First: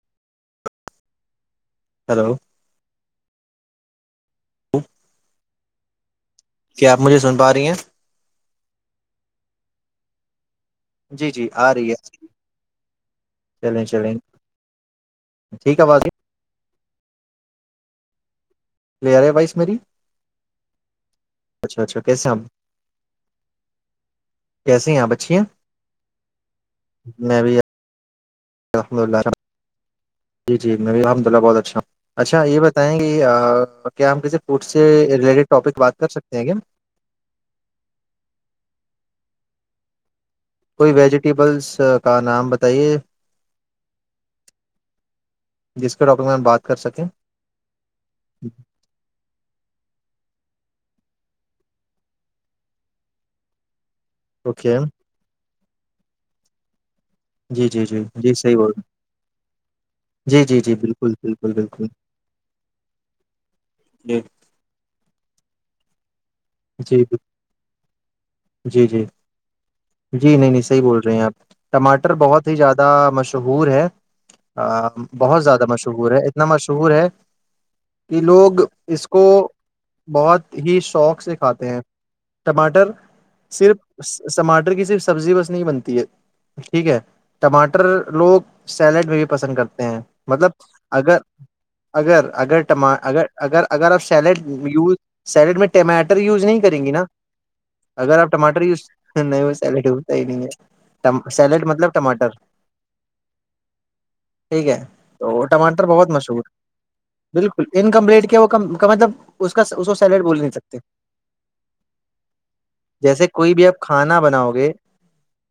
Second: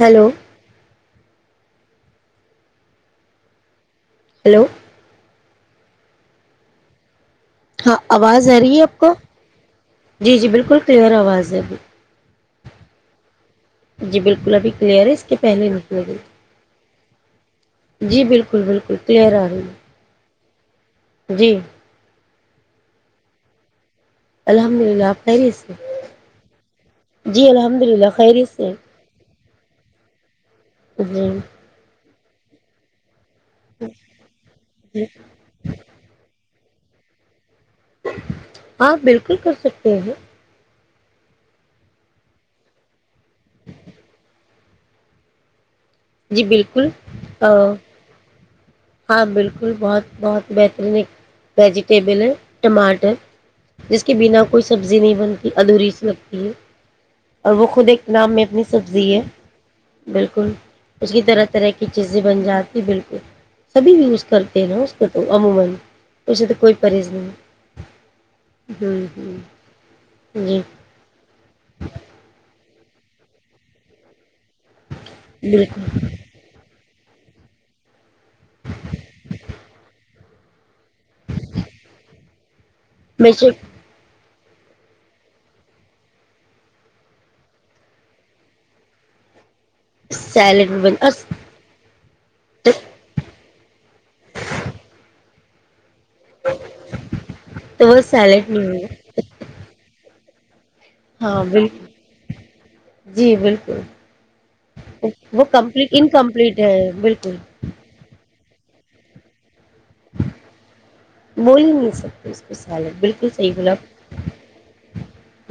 hello hello hello کیاپ مجھے سن پا رہی ہیں ہاں آواز آ رہی ہے آپ کا جی بالک بالکل کلیئر جی جی آواز ہے آ ابھی رہی چلیں چلیں جی بالکل ابھی کلیئر ہے اس کے پہلے ٹھیک ہے آواز نکلے گئی جی بالکل بالکل بالکل کلیئر آ رہی ہے جی اچھا اچھا کیسےم الحمد کیسے ہیں للہ آپ اچھی ہیں خری اس سے میں جی بھی الحمد للہ خری سے الحمد للہ جی جی میں بھی الحمد جی للہ بہت اچھ ہوں اچھا یہ بتائیں گے ج کیا آپ کے فوڈ سے ریٹڈ ٹاپک بات کر سکتے ہیں کیا آپ بالکل کر سکتے ہیں کوئی ویجیٹیبلس کا نام بتائیے جس کے ٹاپک میں جی ہم بات کر بالکل سکیں ہاں بالکل بہت بہت بہترین ایک ویجیٹیبل ہے ٹماٹر جس کے بنا کوئی اوکے سبزی نہیں بنتی ادھوری س لگتی ہے اور جی وہ جی خود جی ایک جی نام میں صحیح اپنی بول رہے سبزی ہے ہیں، جی بالکل جی جی بالکل اس کی طرح بالکل طرح بالکل کی چیزیں بن جاتی بالکل سبھی جی یوز کرتے ہیں نا اس کو تو عموما اسے تو کوئی جی پرہیز جی نہیں جی جی ہوں ہوں جی نہیں نہیں صحیح بول رہے ہیں آپ ٹماٹر بہت ہی زیادہ ا مشہور ہے ہ بہت زیادہ بالکل مشہور ہے اتنا مشہور ہے کہ لوگ اس کو بہت ہی شوق سے کھاتے ہیں ٹماٹر بیشک صرف ٹماٹر کی صرف سبزی بس نہیں بنتی ہے ٹھیک ہے ٹماٹر لوگ سیلیڈ میں بھی پسند کرتے مطلب سیلیڈ بھی بن اگر اس اگر اگرٹم اگر اگر اگر آپ سیلیڈ یوز سیلیڈ میں ٹمیٹو ٹر یوز نہیں کریں گی نا تو وہ اگر آپ سیلیڈ ٹاٹر نہیں یوز ہوگا ہو سیڈ ہو س نہیں ہے ہاں سیلیڈ بالکل مطلب ٹماٹر جی بالکل ٹھیک ہے وہ تو ٹماٹر کمپلیٹ بہت مشہور انکمپلیٹ ہے بالکل انکمپلیٹ کیا وہت کا مطلب اس کا اس کو سیلیڈ بول نہیں سکتے بول ہی نہیں سکتے اس کو سیلیڈ جیسے بالکل صحیح کوئی بھی بولا آپ کھانا بناؤ گے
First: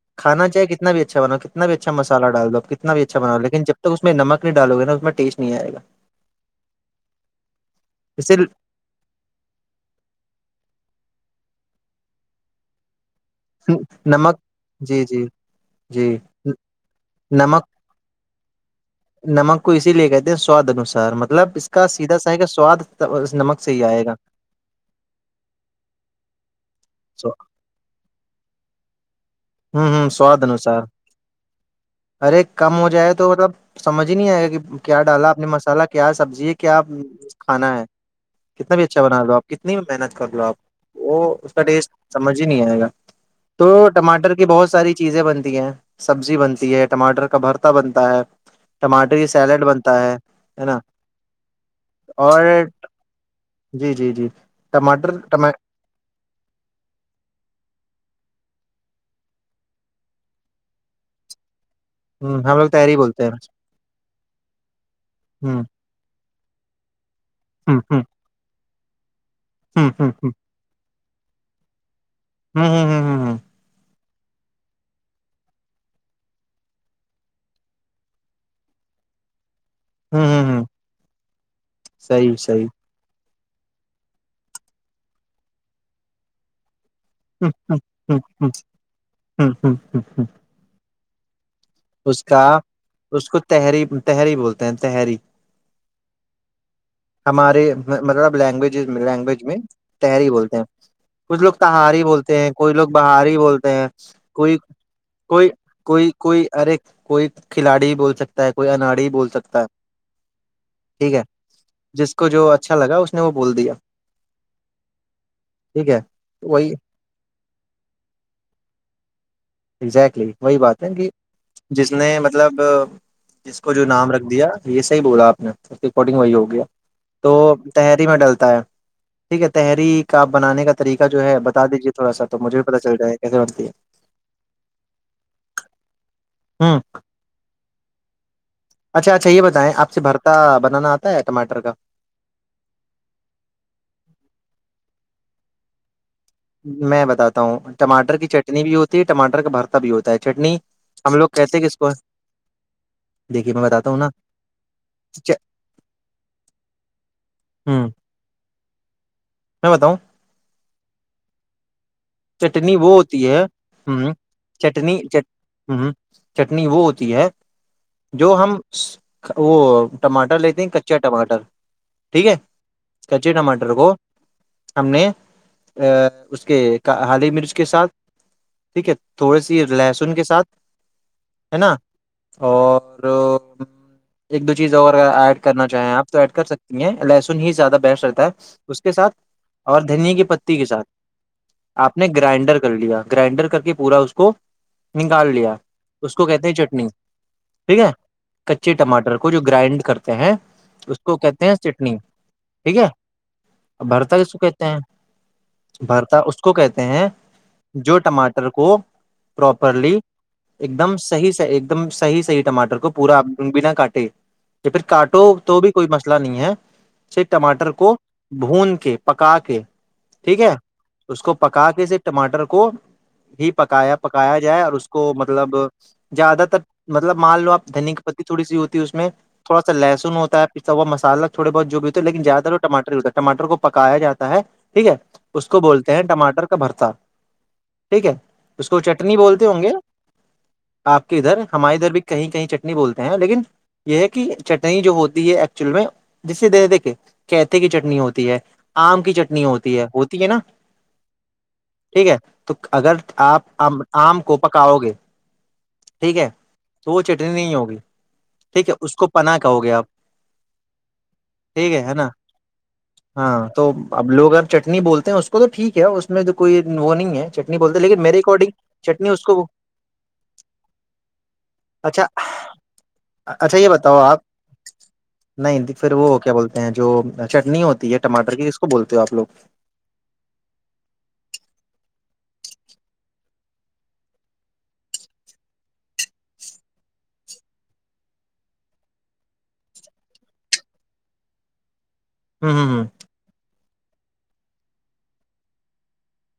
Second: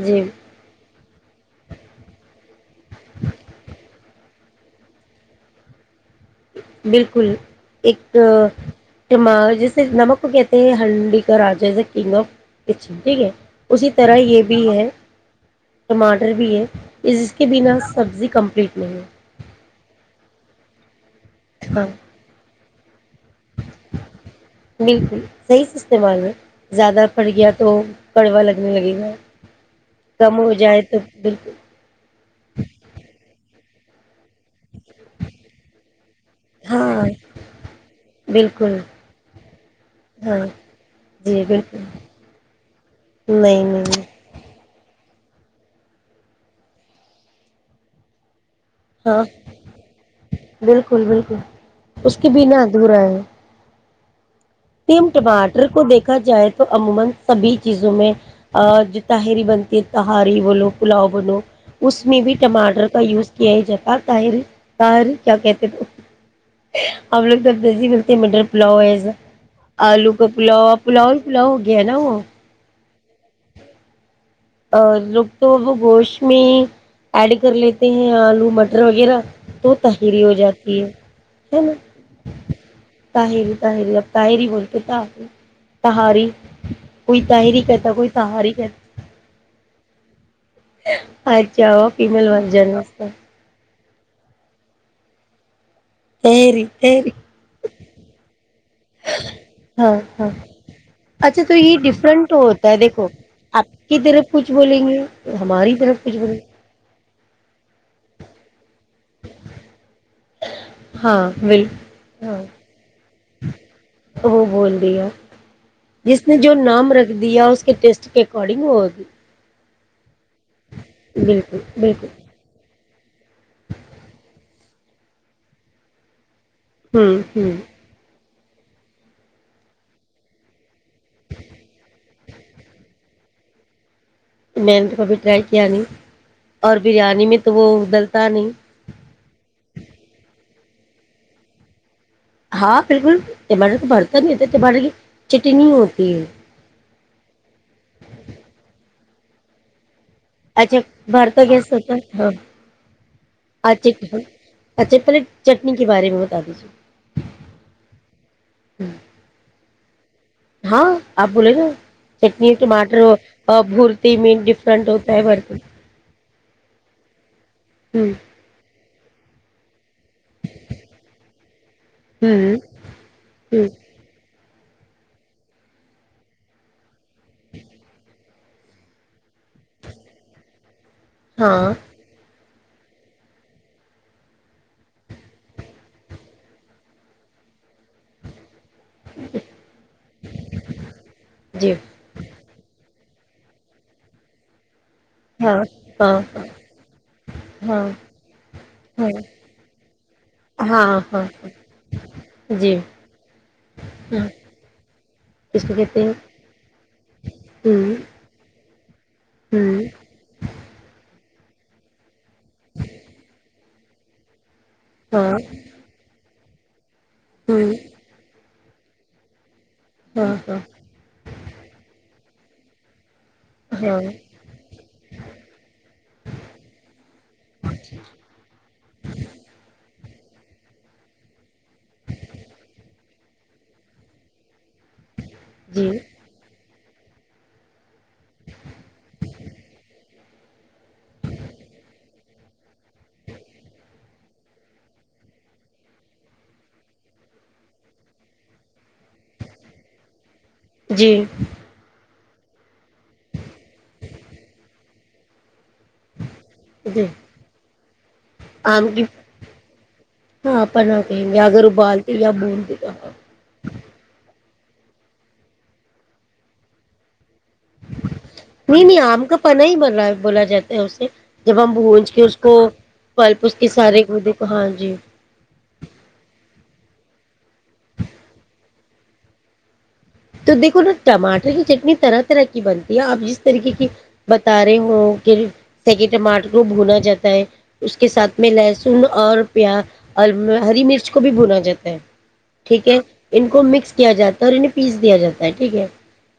جی کھانا چاہے کتنا بھی اچھا بناؤ کتنا بھی اچھا مسالہ ڈال دوو آپ کتنا بھی اچھا بناؤ لیکن جب تک اس میں نمک ڈالوے نا اس میں ٹیسٹ نہیں آئے گا بالکل اسے ایکٹما جیسے نمک کو کہ یہ ہنڈکا رجاز کگ اف اچ ٹھیک ہے اسی طرح نمک یہ بھی ہے جی جی جی ٹماٹر بھی ہے جس کے نمک بنا سبزی کمپنی نمک کو اسی لیے کہتے ہیں سواد انسار م ملب اس ہاں کا سیدھا سہ کا سواد اس نمک سے ہی آئے گا بالکل صحیح سے استعمال ہے زیادہ پھٹ سو- گیا تو کڑوا لگ ان لگ میں ہوں ہوں سواد انوسار ارے کم ہو جائے تو مطلب سمجھ ج آئے گا کہ کیا ڈالا آ نے مسال کیا سبزی ہے کیا ہاں کھانا ہے کتنا بالکل بھی اچھا بنا لو آپ کتنی محنت کر لو ہاں آپ وہ جی اس کا بالکل ٹیسٹ سمجھ ہی نہیں آئے گا نہیں تو نہیں ٹماٹر ساری چیزیں بنتی ہیں سبزی بنتی ہے ٹماٹر کا بھرتا بنتا ہے ٹماٹر ہاں کی سیلیڈ بنتا ہے ہے نا بالکل بالکل اس کے اور بنا ادھورا ہے جی جی جی ٹیم ٹماٹر کو دیکھا جائے تو عموما سبھی چیزوں میں ا جو تہری بنتی ہے تہاری بولو پلاؤ بنو اس میں بھی ہوں، ہم لوگ ٹماٹر تحری کا بولتے ہیں یوز کیا جاتا تاہر طر کیا ہ کہتے تھ ا اگ ہ دبجی ہ ولتےم منر پلئز ہ ہ آلو کا ہ پلاو پلاؤ ا ل ہو گیا نا وہ ہ ہ ہ ہ اور لوگ تو وہ گوشت میں ایڈ کر لیتے ہیں آلو مٹر وغیرہ تو ہ تہری ہو ہ ہ جاتی ہے ہے نا صحیح صحیح تاہری تاہری اب تاہری بولتے ت تاری کوئی ہوں تاہری ہوں کہتا کوئی ہوں ہوں تاہاری کہتا ہوں ہوں ہ ہوں اچا جاؤ اس فیمل کا وور جن اس کو تحری تحری بولتے ہیں تحری تری تری ہمارے مطلب لینگویجز لینگویج میں ہاں تہری ہاں بولتے ہیں کچھ اچھا لوگ تو یہ تہاری ڈفرنٹ بولتے ہیں ہوتا کچھ ہے لوگ دیکھو بہاری آپ بولتے ہیں کی طرف کچھ کوئی بولیں گے کوئی ہماری طرف کوئی کچھ بولیں کوئی گے کوئی کھلاڑی بول سکتا ہے کوئی اناڑی بول سکتا ہے ٹھیک ہاں ہے بال جس کو ہاں جو اچھا لگا اس نے وہ بول دیا وہ بول دیا ٹھیک ہے جس نے جو وہی نام رکھ دیا اس کے ٹیسٹ کے اکارڈنگ وہ ہوگی اگزیکٹلی وہی بات ہے کہ بالکل جس بالکل نے مطلب جس کو جو نام رکھ دیا یہ صح بولا آپ نے اس کے ایکارڈنگ وہی ہوگی گیا ہوں تو ہوں تحری میں ڈلتا ٹھیک ہے تحری کا آپ بنانے کا طریقہ جو ہے بتا دیجیے تھوڑا سا تو مجھے بھی پتا چل جائے گا کیسے بنتی ہے میں نے توبھی ٹرائی کیا نہیں ہے اور ہ بریانی میں تو وہ ادلتا نہیں اچھا اچھا یہ بتائیں آپ سے بھرتا بنانا آتا ہے ٹماٹر کا ہاں بالکل تمارے تو بھرتا نہیں تھا تمارے چٹنی ہوتی ہے میں بتاتا ہوں ٹمٹر کی چٹنی بھی ہوتی ہے ٹماٹر کا بھرتا بھی ہوتا ہے چٹنی اچھا ہم لوگ بار کا کہتے ہیں کہ گیسٹ اس کو ہوتا ہاں دیکھیے میں بتاتا اچھا ہوں نا اچھا پہلے چٹنی کے بارے میں بتا دیجے ہوں ہ بتاؤں ہاں آپ بولے گا چٹنی وہ ٹماٹر ہوتی ہے بورتی ہ مٹ ڈفرنٹ چٹنی ات چ ہے برتی ہ چٹنی وہ ہوتی ہے جو ہم وہ ٹماٹر لیتے ہیں کچا ٹماٹر ٹھیک ہے ہوں کچے ٹماٹر کو ہم نے ا اس کے ہالی مرچ کے ساتھ ٹھیک ہے تھوڑی سی لہسن کے ساتھ ہے نا ہاں اور ایک دو چیز اور ایڈ کرنا چاہیں آپ تو ایڈ کر سکتی ہیں لہسن ہی زیادہ بیسٹ رہتا ہے اس کے ساتھ اور دھنییا کی پتی کے ساتھ جی آپ نے گرائنڈر کر لیا گرائنڈر کر کے پورا اس کو نکال ہاں لیا اس ہاں کو کہتے ہیں چٹنی ٹھیک ہاں ہے کچے ہاں ٹماٹر کو جو گرائنڈ کرتے ہیں اس ہاں کو ہاں کہتے ہیں چٹنی جی ٹھیک ہے بھرتا ہاں کس کو کہتے ہیں کس کو کہتے ہیں بھرتا اس اس کو کہتے ہیں ہوں جو ٹماٹر کو ہوں پروپرلی ایک دم صحیح سے ایک دم صح سے سی ٹر کو پوراینا کاٹ کہ پھر کاٹو ہاں تو بھی کوئی مسئلہ نہیں ہے سے ٹماٹر ہوں کو بھون کے پکا کے ہاں ٹھیک ہے ہاں اس کو پکا کے اس ٹماٹر کو ہی پکایا ہاں پکایا جائے اور اس کو مطلب زیادہ تر مطلب مان لو آپ دھنیے کی پتی تھوڑی سی ہوتی اس میں تھوڑا سا لہسن ہو تا ہے پسا ہوا مسالا تھوڑے بہت جو بھی ہوتے ہے لیکن زیادہ تو ٹماٹر ہوتا ٹماٹر کو پکایا جاتا ہے ٹھیک ہے اس کو بولتے جی ہیں ٹماٹر کا بھرتا ٹھیک ہے اس کو چٹنی بولتے ہوں گے آپ کے ادھر ہمارے ادھر بھی کہیں کہیں چٹنی بولتے ہیں لیکن یہ ہے کہ چٹنی جو ہوتی ہے ایکچول میں جسے دیکھ دیکھ کہتے کی چٹنی ہوتی ہے آم کی چٹنی ہوتی ہے ہوتی ہے نہ جی تو اگر آپ آم کو پکاؤ گے ٹھیک ہے تو وہ جی چٹنی نہیں ہوگی ٹھیک ہے آم اس کی کو پناہ کہو گے آپ ہاں اپنا کہیں گے اگر ٹھیک ہے ہے نہ ابالتے یا بونتے تو ہاں تو اب لوگ اگر چٹنی بولتے ہیں اس کو تو ٹھیک کیا اس میں تو کوئی وہ نہیں ہے چٹنی بولتے ہیں، لیکن میرے اکارڈنگ نہیں نہیں چٹنی اس آم کا کو پنا ہی بن رہا بولا جاتا ہے اسے جب ہم اچھا بھج کے اس کو پلپ اس اچھا کے یہ بتاؤ سارے کو آپ دے کو ہاں جی نہیں پھر وہ کیا بولتے ہیں جو چٹنی ہوتی ہے ٹماٹر کی جس کو بولتے ہو آپ لوگ تو دیکھو نہ ٹماٹر کی چٹنی طرح طرح کی بنتی ہے آپ جس طریقے کی بتا رہے ہو کہ سکے ٹماٹر کو بھونا جاتا ہے اس کے ساتھ میں لہسن اور پیاز اور ہری مرچ کو بھی بھونا جاتا ہے ٹھیک ہے اوکے ان کو مکس کیا جاتا اور پیس دیا جاتا ہے ٹھیک ہے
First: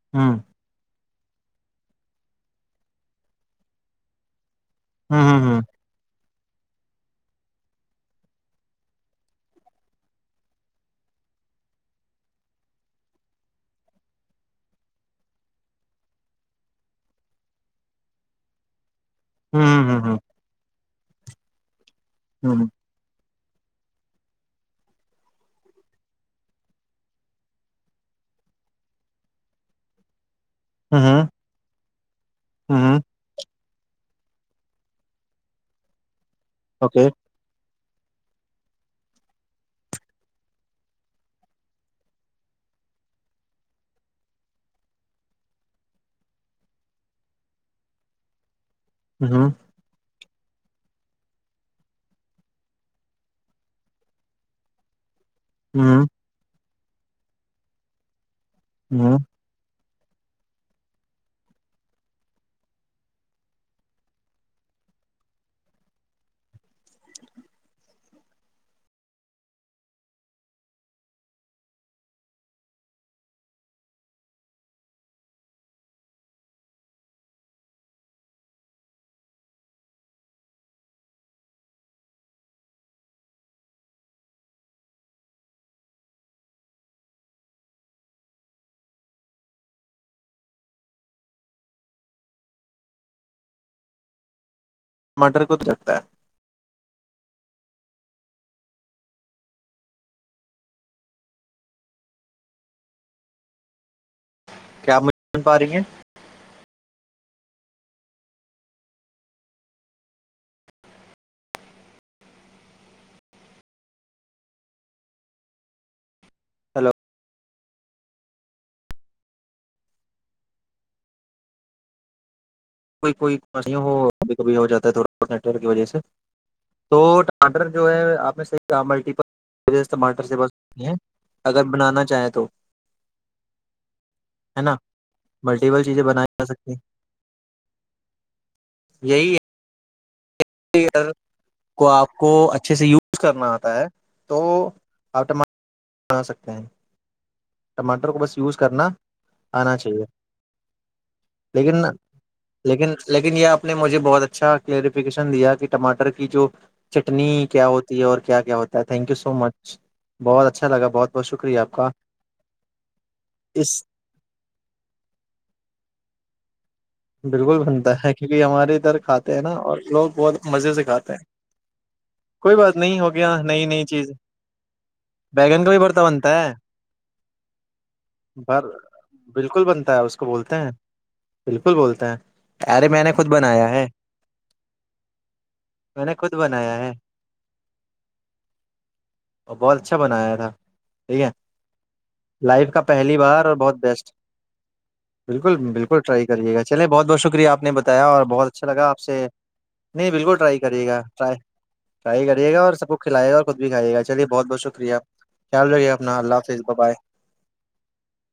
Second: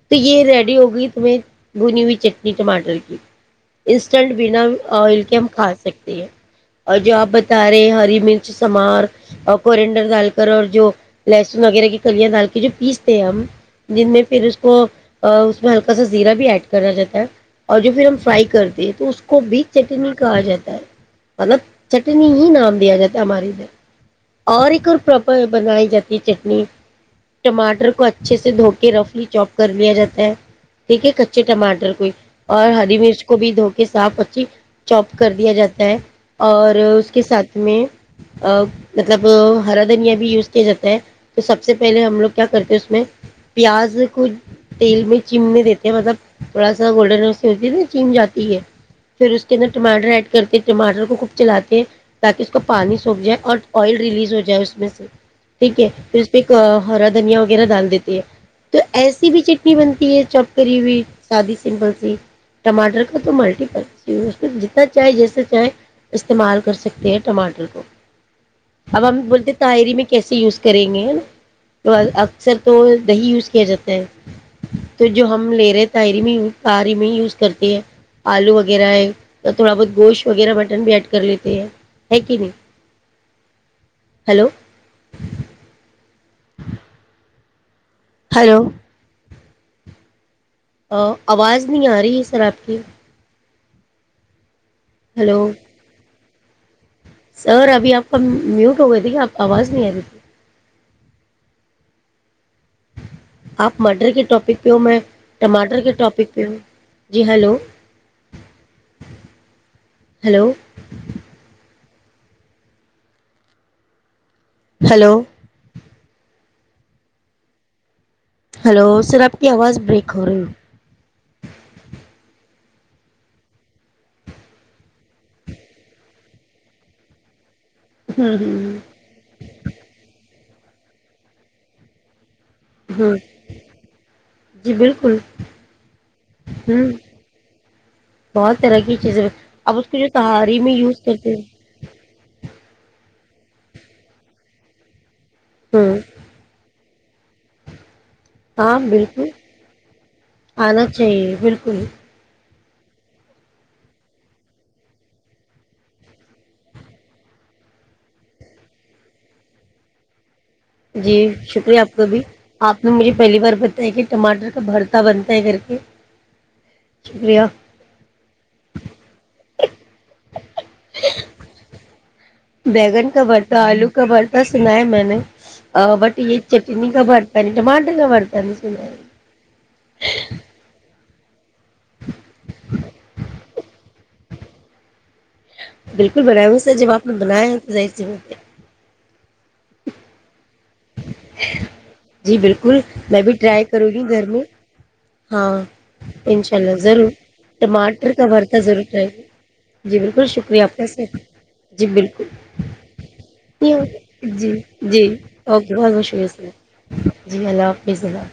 تو یہ ریڈی ہو گئی میں بھونی ہوئی چٹنی ٹماٹر کی انسٹنٹ بنا آئل کے ہم کھا سکتے ہیں اور جو آپ بتا رہے ہری مرچ سمار اور کورنڈر ڈال کر اور جو لہسن وغیرہ کی کلیاں ڈال کے جو پیس ہم جن میں پھر اس کو اس میں ہلکا سا زیرا بھی ایڈ کیا جاتا ہے اور جو پھر ہم فرائی کرتے تو کو کو بھی چٹنی کہا جاتا ہے مطلب چٹنی ہی نام دیا جاتا ہمارے ادھر اور ایک اور پراپر بنائی جاتی ہے چٹنی ٹماٹر کو کو اچھے سے دھو کے رفلی چوپ کر لیا جاتا ہے ٹھیک ہے کچے ٹماٹر کوئی اور ہری مرچ کو بھی دھو کہ ساف اچھی چوپ کر دیا جاتا ہے اور اس کے ساتھ میں مطلب ہرا دھنیا بھی یوز کیا جاتا ہے تو سب سے پہلے ہم لوگ کیا کرتے پیاز کو تیل میں چمنے دیتے ہیں مطلب تھوڑا سا گولڈن ہوتی ہے چم جاتی ہے پھر اس کے اندر ٹماٹر ایڈ کرتے ٹماٹر کو خوب چلاتے تاکہ اس کو پانی سوکھ جائے اور آئل ریلیز ہو جائے اس میں سے ٹھیک ہے ج پ ایک ہرا دھنیا وغیرہ ڈال دیتی ہے تو ایسی بھی چٹنی بنتی چوپکری ہوئی سادی سمپل سی ٹماٹر کا تو ملٹی جتنا چائے جیسے چائے استعمال کر سکتے ہیں ٹماٹر کو اب ہم بولتے تعری میں کیسے یوز کریں گے نا تو سر تو دہی یوز کیا جاتا ہے تو جو ہم لے رہے ہیں تاہری میں تاری میں ہی یوز کرتے ہیں آلو وغیرہ ہے یا تھوڑا بہت گوشت وغیرہ مٹن بھی ایڈ کر لیتے ہیں ہے کہ نہیں ہلو ہلو ا آواز نہیں آ رہی ہے سر آپ کی ہلو مٹر کود لگتا ہے سر ابھی آپ کا میوٹ ہو گیا تھا کہ آپ آواز نہیں آ رہی تھی آپ مرڈر کے ٹاپ ٹپک پ کیا میں آپ مجھے پا رہی ٹماٹر ہیں کے ٹاپک پ ہوں جی hello hello hello hello hello sir آپ کی آواز بریک ہو رہی ہو کوئی ہو کبھی کبھی ہو جاتا ہے تھڑا نیٹورک کی وجہ سے تو ٹماٹر جو ہے آپ نے صحی ہوں کہ ملٹیل ٹاٹر سے ب اگر بنانا چاہیں تو ہوں ہوں ہے جی نا بالکل ملٹیپل چیزیں بنائی جا سکتی ہیں ہوں بہت طرح کی چیزیں یہی ا اس ساریے میں یوز ہے کرتے ہیں کو آپ کو اچھے سے یوز کرنا آتا ہے تو آپٹم ہوں بنا سکتے ہیں ٹماٹر کو بس یوز ہاں کرنا بالکل آنا چاہیے آنا چاہیے بالکل لیکن لیکن لیکن یہ آپ نے مجھے بہت اچھا کلیریفی دیا کہ ٹماٹر کی جو چٹنی کیا ہوتی ہے اور کیا کیا ہوتا ہے تھینک یو سو مچ بہت اچھا جی شکریہ آپ کا بھی آپ نے مجھے پہلی بار اس بتایا کہ ٹماٹر کا بھرتا بنتا ہے کر کے شکریہ بالکل بنتا ہے کیونکہ ہمارے ادھر کھاتے ہیں نا اور لوگ بہت مزے سے کھاتے ہیں کوئی بات نہیں بیگن ہو کا گیا برتن نئی نئی آلو کا چیز برتن سنا ہے میں نے بیگن کا بھی بھرتا بٹ بنتا یہ ہے چٹنی کا برت نہیں ٹماٹر کا برت نہیں بھر بالکل بنتا ہے اس کو سنایا بولتے ہیں بالکل بولتے ہیں ارے میں نے خود بنایا ہ [inaudible] بالکل بنایا ہو سر جب آپ نے بنایا ہے تو ظاہ سی اور بہت اچھا بنایا تھا ٹھیک ہے جی لائف بالکل کا پہلی میں بھی بار اور ٹرائی بہت کروں بیسٹ گی گھر میں ہاں بالکل بالکل ٹرائی کرے انشاء گا اللہ چلے بہت ضرور بہت شکریہ آپ نے بتایا ٹماٹر اور کا بہت بھرتا اچھا ضرور لگاپ ٹرائی سے جی نہیں بالکل ٹرائی شکریہ آپ کریے کا گا سر ٹائی جی بالکل ٹرائی کرے گا اور سب کو کھلے گا اور خود بھی جی کھائیے گا چلیے بہت جی بہت شکریہ جی خیال اوکے رے بہت بہت اپنا شکریہ اللہ سر حافظ ب بائے جی اللہ حافظ اللہ